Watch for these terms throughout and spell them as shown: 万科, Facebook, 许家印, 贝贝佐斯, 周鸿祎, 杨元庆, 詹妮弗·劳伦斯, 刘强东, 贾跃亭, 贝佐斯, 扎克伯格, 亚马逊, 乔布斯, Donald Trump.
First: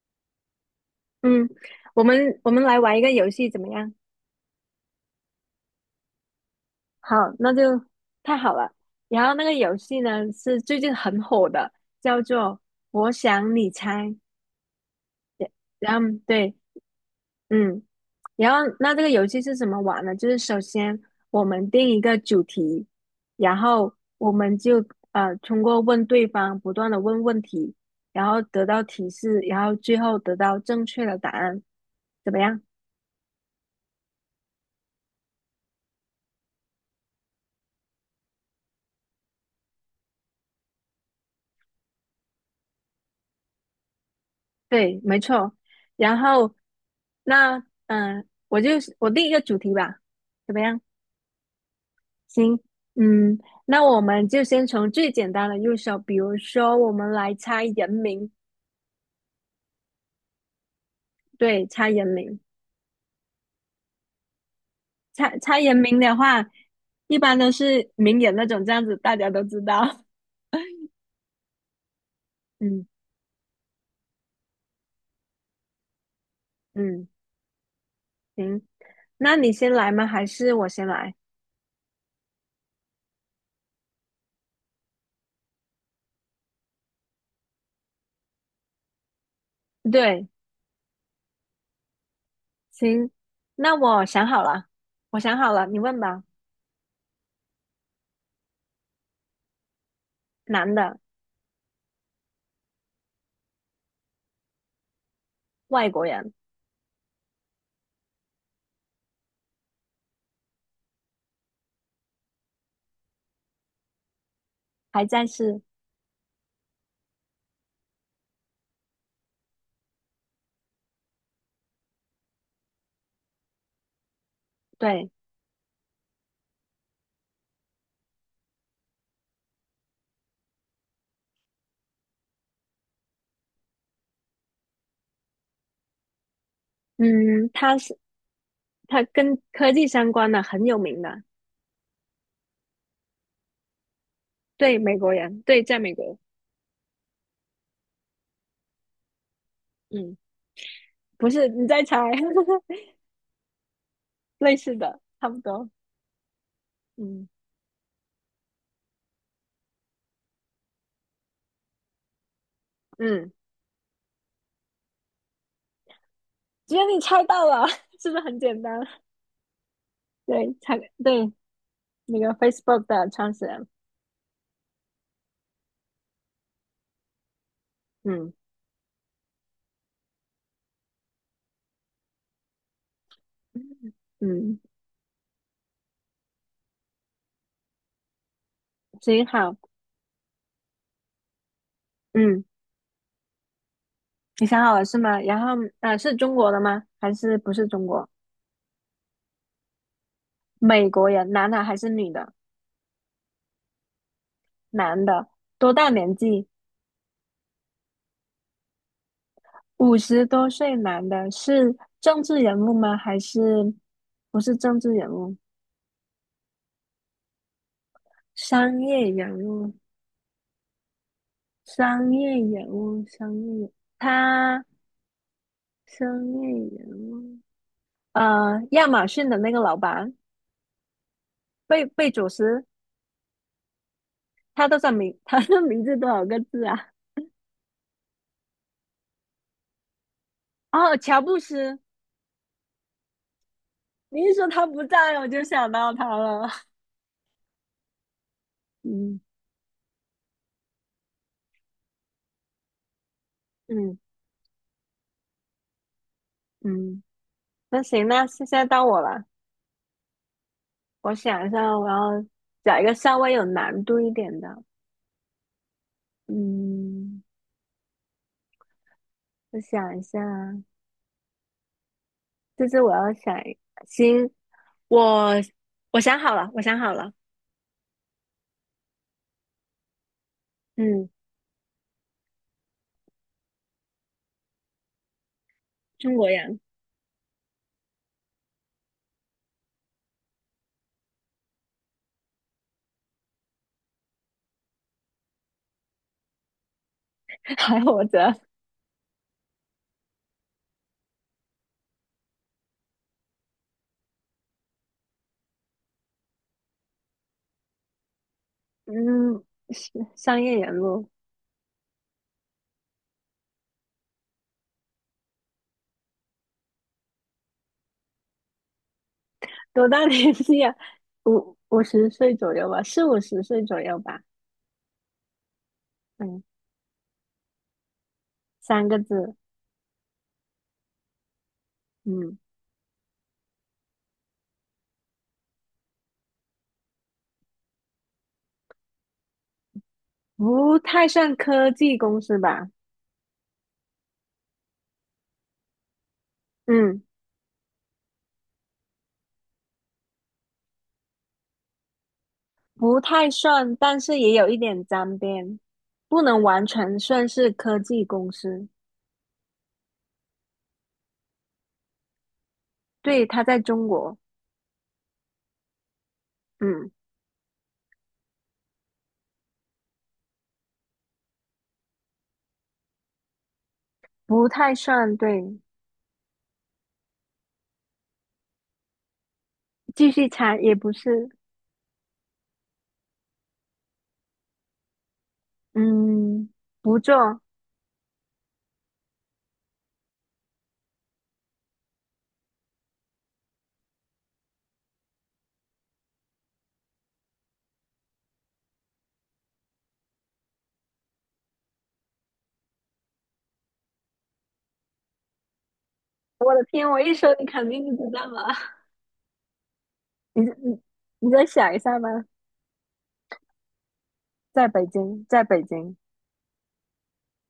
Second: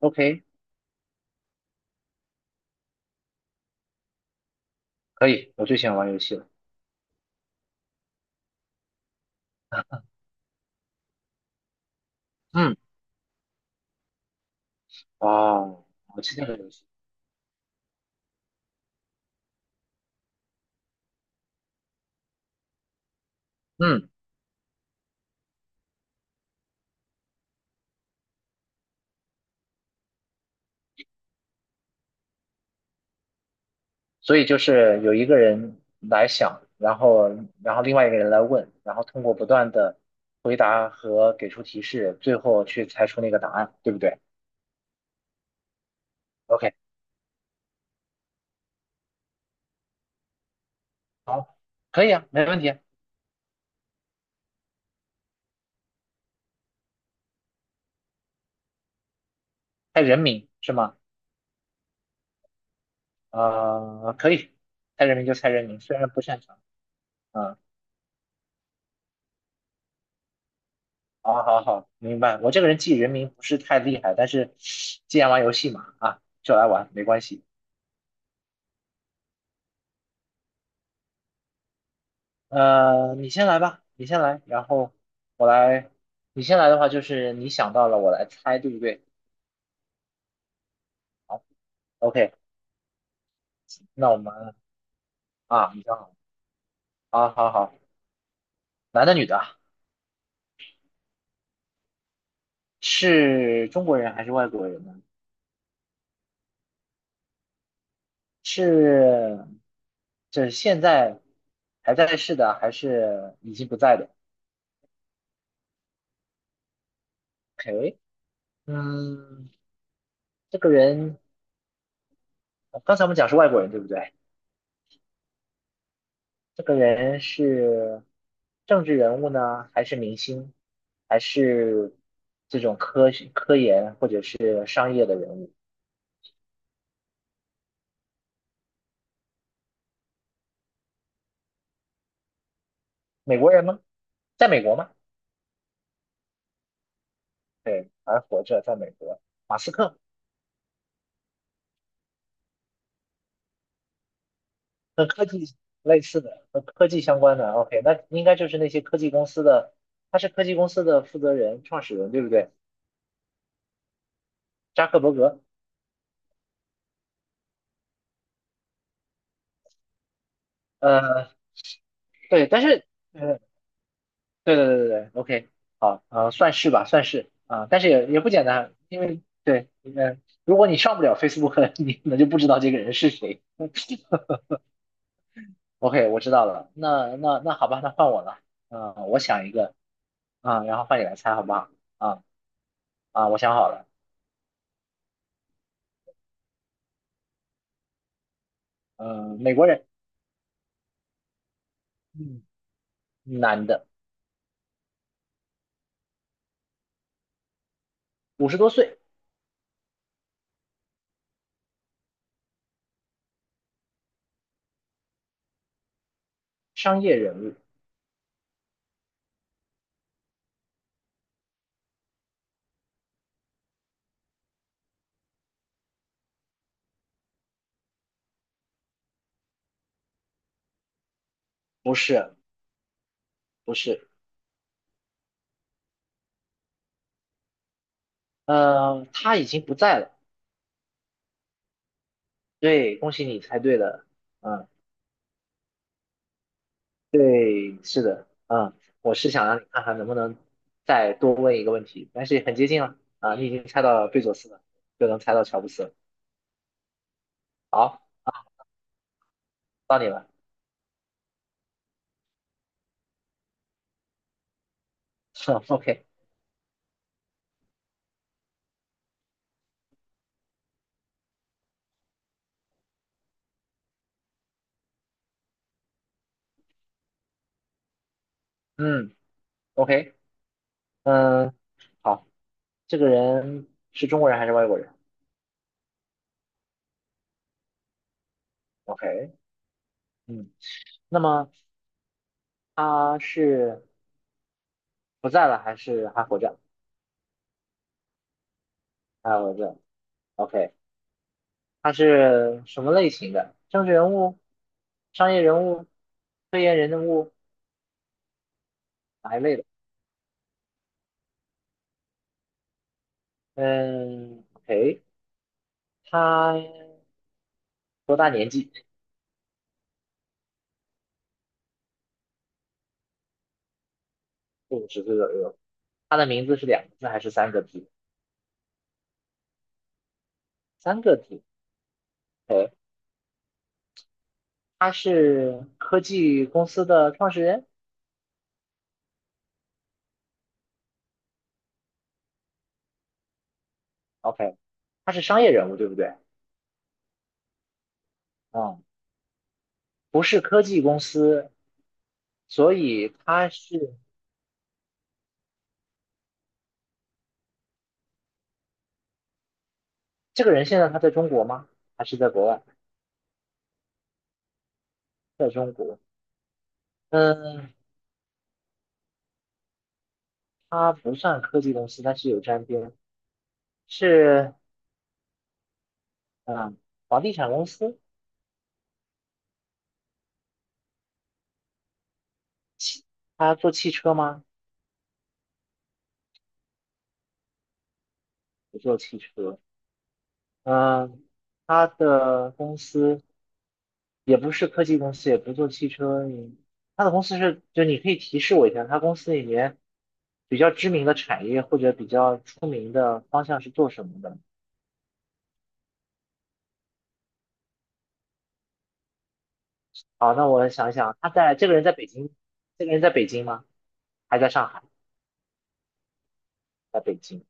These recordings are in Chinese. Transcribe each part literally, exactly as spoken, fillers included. OK，嗯，我们我们来玩一个游戏怎么样？可以，我最喜欢玩游戏了。好，那就太好了。然后那个游戏呢是最近很火的，叫做嗯，“我想你猜"。哦，然后我知道对。这游戏。嗯，然后那这个游戏是怎么玩呢？就是首先我们定一个主题，然后嗯，我们就呃通过问对方不断的问问题，然后得到提示，然后最后得到正确的答案，怎么样？所以就是有一个人来想，然后然后另外一个人来问，然后通过不断的回答和给出提示，最后去猜出那个答案，对不对对，没错。然后？OK，那，嗯、呃我就是我定一个主题吧，怎么样？好，可以啊，没行。问题啊。嗯，那我们就先从最简单的入手，比如说我们来猜人名。猜人名是吗？对，猜人名。啊、可以，猜人名就猜猜猜人人名，虽名然的不擅话，长。一般都啊，是名人那种，这样子大家都知道。好好好，明白。我 这个人嗯记人名不是太厉害，但是既然玩游戏嘛，啊，就来玩，没嗯，关系。行。那你先来吗？还是我先来？呃，你先来吧，你先来，然后我来。你先来的话，就是你想到了，我来猜，对不对？对，好，OK，行，那我那我想们好了，我想好了，啊，你你想问好吧。了好好好，男的女的啊男的，是中国人还是外国人呢？外国人。是，这现在还在世的啊，还是已经不在的还在世。？OK，嗯，这个人，刚才我们讲是外国人，对不对？对。这个人是政治人物呢，还是明星，还是这种科学科研或者是商业的人物？嗯，他是他跟科技相关的很有名的。美国人吗？在美国对，吗？美国人，对，在美国。对，还活着，在美国。马斯克嗯，不是你在猜。类似的，和科差不技多。类似的，和科技相嗯关的。OK，那应该就是那些科技公司的，他是科技公司的负责人、创始人，对不对？嗯，扎克伯格。只有你猜到了。是不是很简单？对，猜呃，对。那个 对，但 Facebook 是的创呃，始人。对对对对对，OK，好，呃，算是吧，算是啊、但是也也不嗯简单，因为对，呃，如果你上不了 Facebook，你可能就不知道这个人是谁。嗯，OK，我知道了，那那那好吧，那换我了，嗯、我行想一好。个，啊、然后换你来猜好不好？啊嗯，啊，我想好了，你想好了是吗？然后呃，是中国的吗？还是不是中国？嗯、美国人，美国人，男的还是女的？嗯，男的，男的。多大年纪？五十多岁，五十多岁男的是政治人物吗？还是不是政治人物？商业人物，商业人物，商业人物，商业他商业人物。呃，亚马逊的那个老板，贝不贝佐是斯，不是，他多少名？他的名字多少个字啊？呃，他已经不在了，哦，乔布斯。对，恭喜你猜对了，你一说他嗯、不在，我就想到他了。对，是的，嗯，我嗯是想让你看看能不能再多问一个问题，但是很接近了啊，你已经猜到嗯了贝佐斯了，就能猜到乔布斯了嗯，那好，行，那现在到我了。到你了。我想一下，我要。找一个稍微有难度一点的。OK，嗯，我想一下啊。这是我要想一，行，我我想好了，我想好了。嗯，OK，嗯，嗯，好，这个人是中国人还是外国人中国人。 ？OK，嗯，那么他是不在了还是还活着？还活着。还活着。OK，他是什么类型的？政治人物、商业人物、科研人物哪一嗯，类的？是商业人物。嗯，OK。他多大年纪？多大年纪啊？五五十岁左右吧，四五十岁左右吧。四五十岁左右。他的嗯，名字是两个字还是三个字？三个字。三个字。嗯，OK，他是科技公司的创始人。不太算科技公司吧。OK，他是商业人物，对不对？嗯，嗯，不是科技公司，所不以太他算，是但是也有一点沾边，不能完全算是科技公司。这个人。现在他在中国吗？还是在国外？对，他在中国。在中国。嗯，嗯，他不算科技公司，但是有沾边。不是太算对。嗯，房地产公司。继续猜也不是。他做汽车吗？嗯，不做。不做汽车。嗯，他的公司也不是科技公司，也不做汽车，你他的公司是，就你可以提示我一下，他公司里面比较知名的产业或者比较出名的方向是做什么的？我的天，我一说你肯定就知道了。好，你那我你想一想，你他再在这想个一人在下北吧。京，这个人在北京吗？还在上在海？北京，在北京。在北京，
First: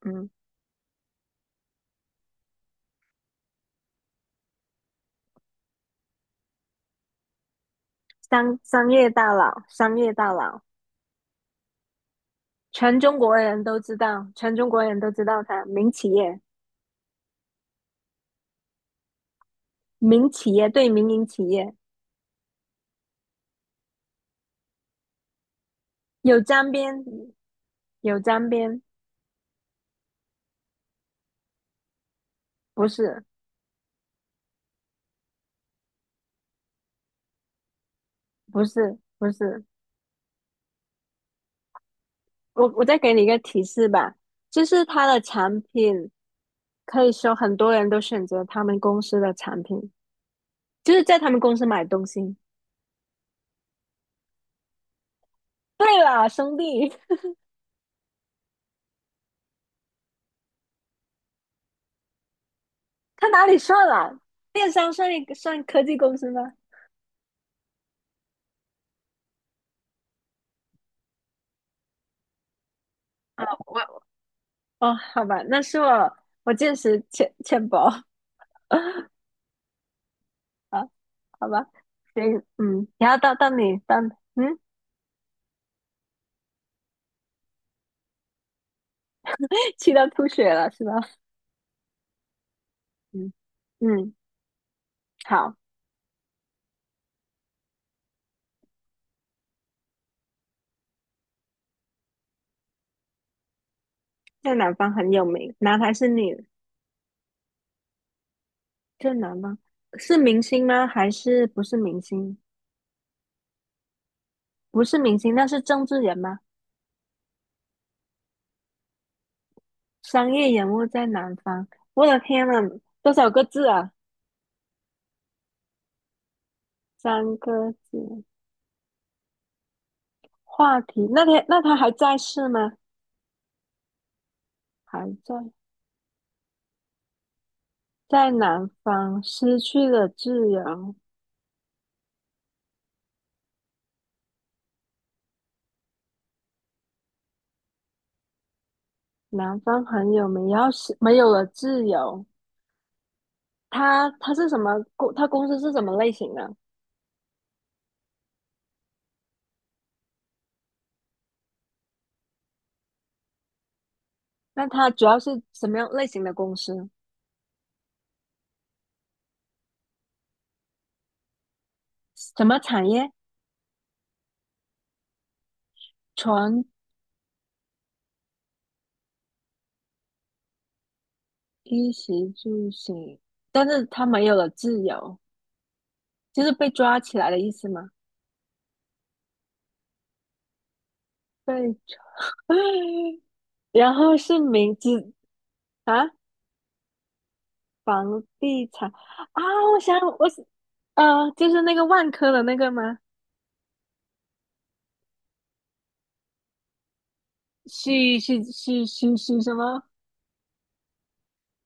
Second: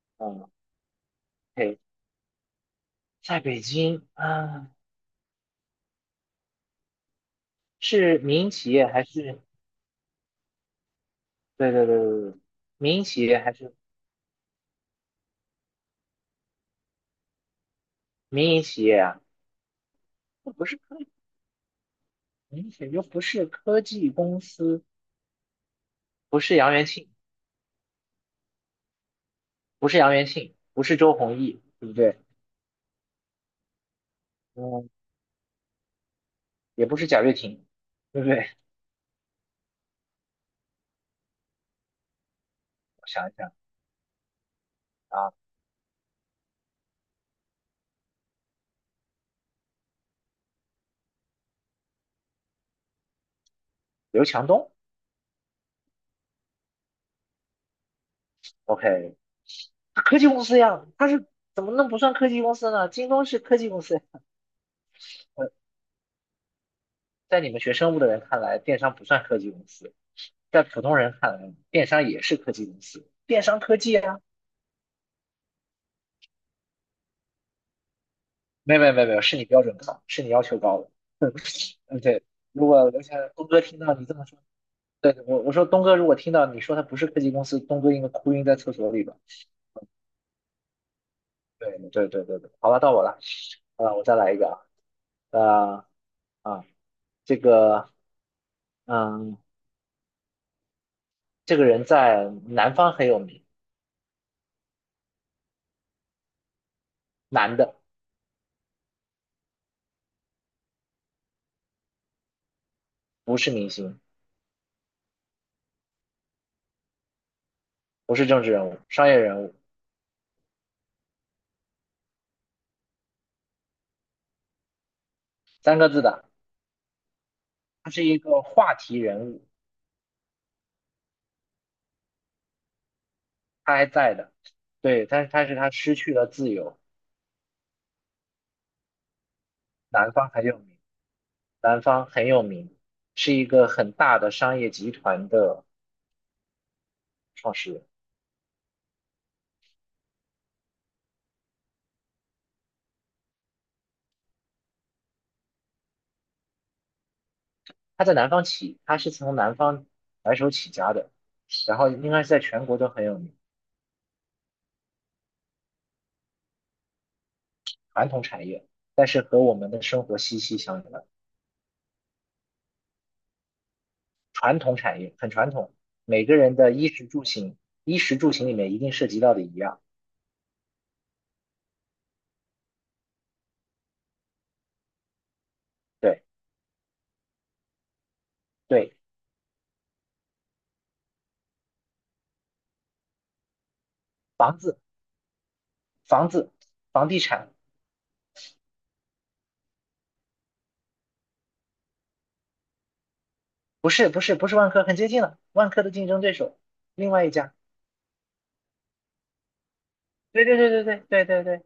嗯，嗯 o 在北京，啊，是民营商企业商还业大是？佬，商业大佬。对对对对对，民全营中企国业还人是都知道，全中国人都知道他。民企业。民营企业啊？民企那不业是对科民营企业。明显就不是科技公司，不有是沾杨元边。庆，有沾边。不是杨元庆，不是周鸿祎，对不对？不是，嗯，也不是贾跃亭，对不对？不 是，不是。我我再我给你一想一个想提示吧，就是他的啊，产品。可以说很多人都选择他们公司的产品，就是在他们公司买东西。刘强东对了，兄弟。，OK，科技公司呀，他是怎么能不算科技公司呢？京东他是哪科里技公算司，了？电商算一呃，算科技公司吗？在你们学生物的人看来，电商不算科技公司，在普通人看来，电商也是科技公司，电啊，商科我技啊，哦，好吧。那是我我见识浅浅薄。没有没有没有没有，是你标准高，是你要求高啊，了，好吧。嗯，对。行。如嗯，果刘然强后到东到哥你听到到你这么说。嗯。对，我我说东哥，如果听到你说他不是科技公司，东哥应该哭晕在厕所里吧？气到吐血了是吧？对对对对对，好了，到我了，嗯啊、我嗯，再来一个啊，好。呃啊，这个嗯，这个人在南方很有名，在南方很有名，男还是女？男的，在南方是明星吗？还是不是明星？不是明星，不是明星，那是政治人吗？不是政治人物，商业人物，商业人物在南方。我的天呐，多少个字啊？三个字的，三个他是一字。个话题人物，话题，那天那他还在世吗？他还在的，对，还但是在。但是他失去了自由，在南方失去了南方很自有名，由。南方很有名，是一个很大的商业集团的创始人。南方很有名，要后是没有了自由。他他是什么公？他公司是什么类型的？他在南方起，他是从南方白手起家的，然后应该是在全国都很有名，那他主要是什么样类型的公司？传统产业，但是和我们的生活息息相关。什么产业？传统产业很传统，每个人全的衣食住行，衣食住行里面一定涉及到的一样，衣食住行。但是他没有了自由，对就是被抓起来的意思吗？对，被 然后是房名子字啊。房子房地产，房地产。啊，我想我是呃，就是那个万科的那个吗？不是不是不是万科，很接近了，万科的竞争对手，另外一家，许许许许许什么？对对对对对对对对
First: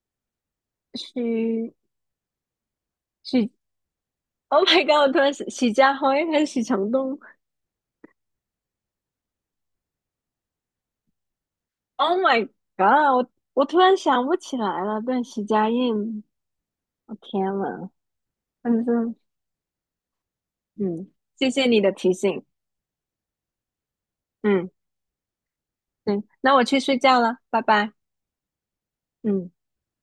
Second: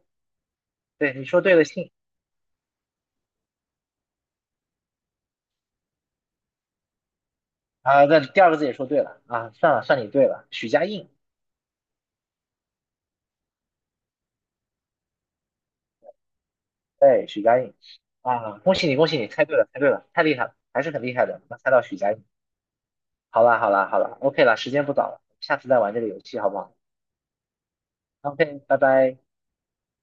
对，你说对了，许姓许？Oh my god！我突然许家辉还是许承东啊，那第二个字也说对了啊，算了算你对了，许家印。？Oh my god！我我突然想不起来了。对，许家印。我对，许天佳颖呐。啊，恭反喜你，恭正喜你，猜对了，猜对了，太厉害了，还是很嗯，厉害的，谢能谢猜你到的许提佳颖。醒。好啦，好啦，好啦，OK 了，嗯，时间不早了，下次再玩这个游对，戏好那不我好去睡觉了，拜拜。？OK，拜拜。嗯。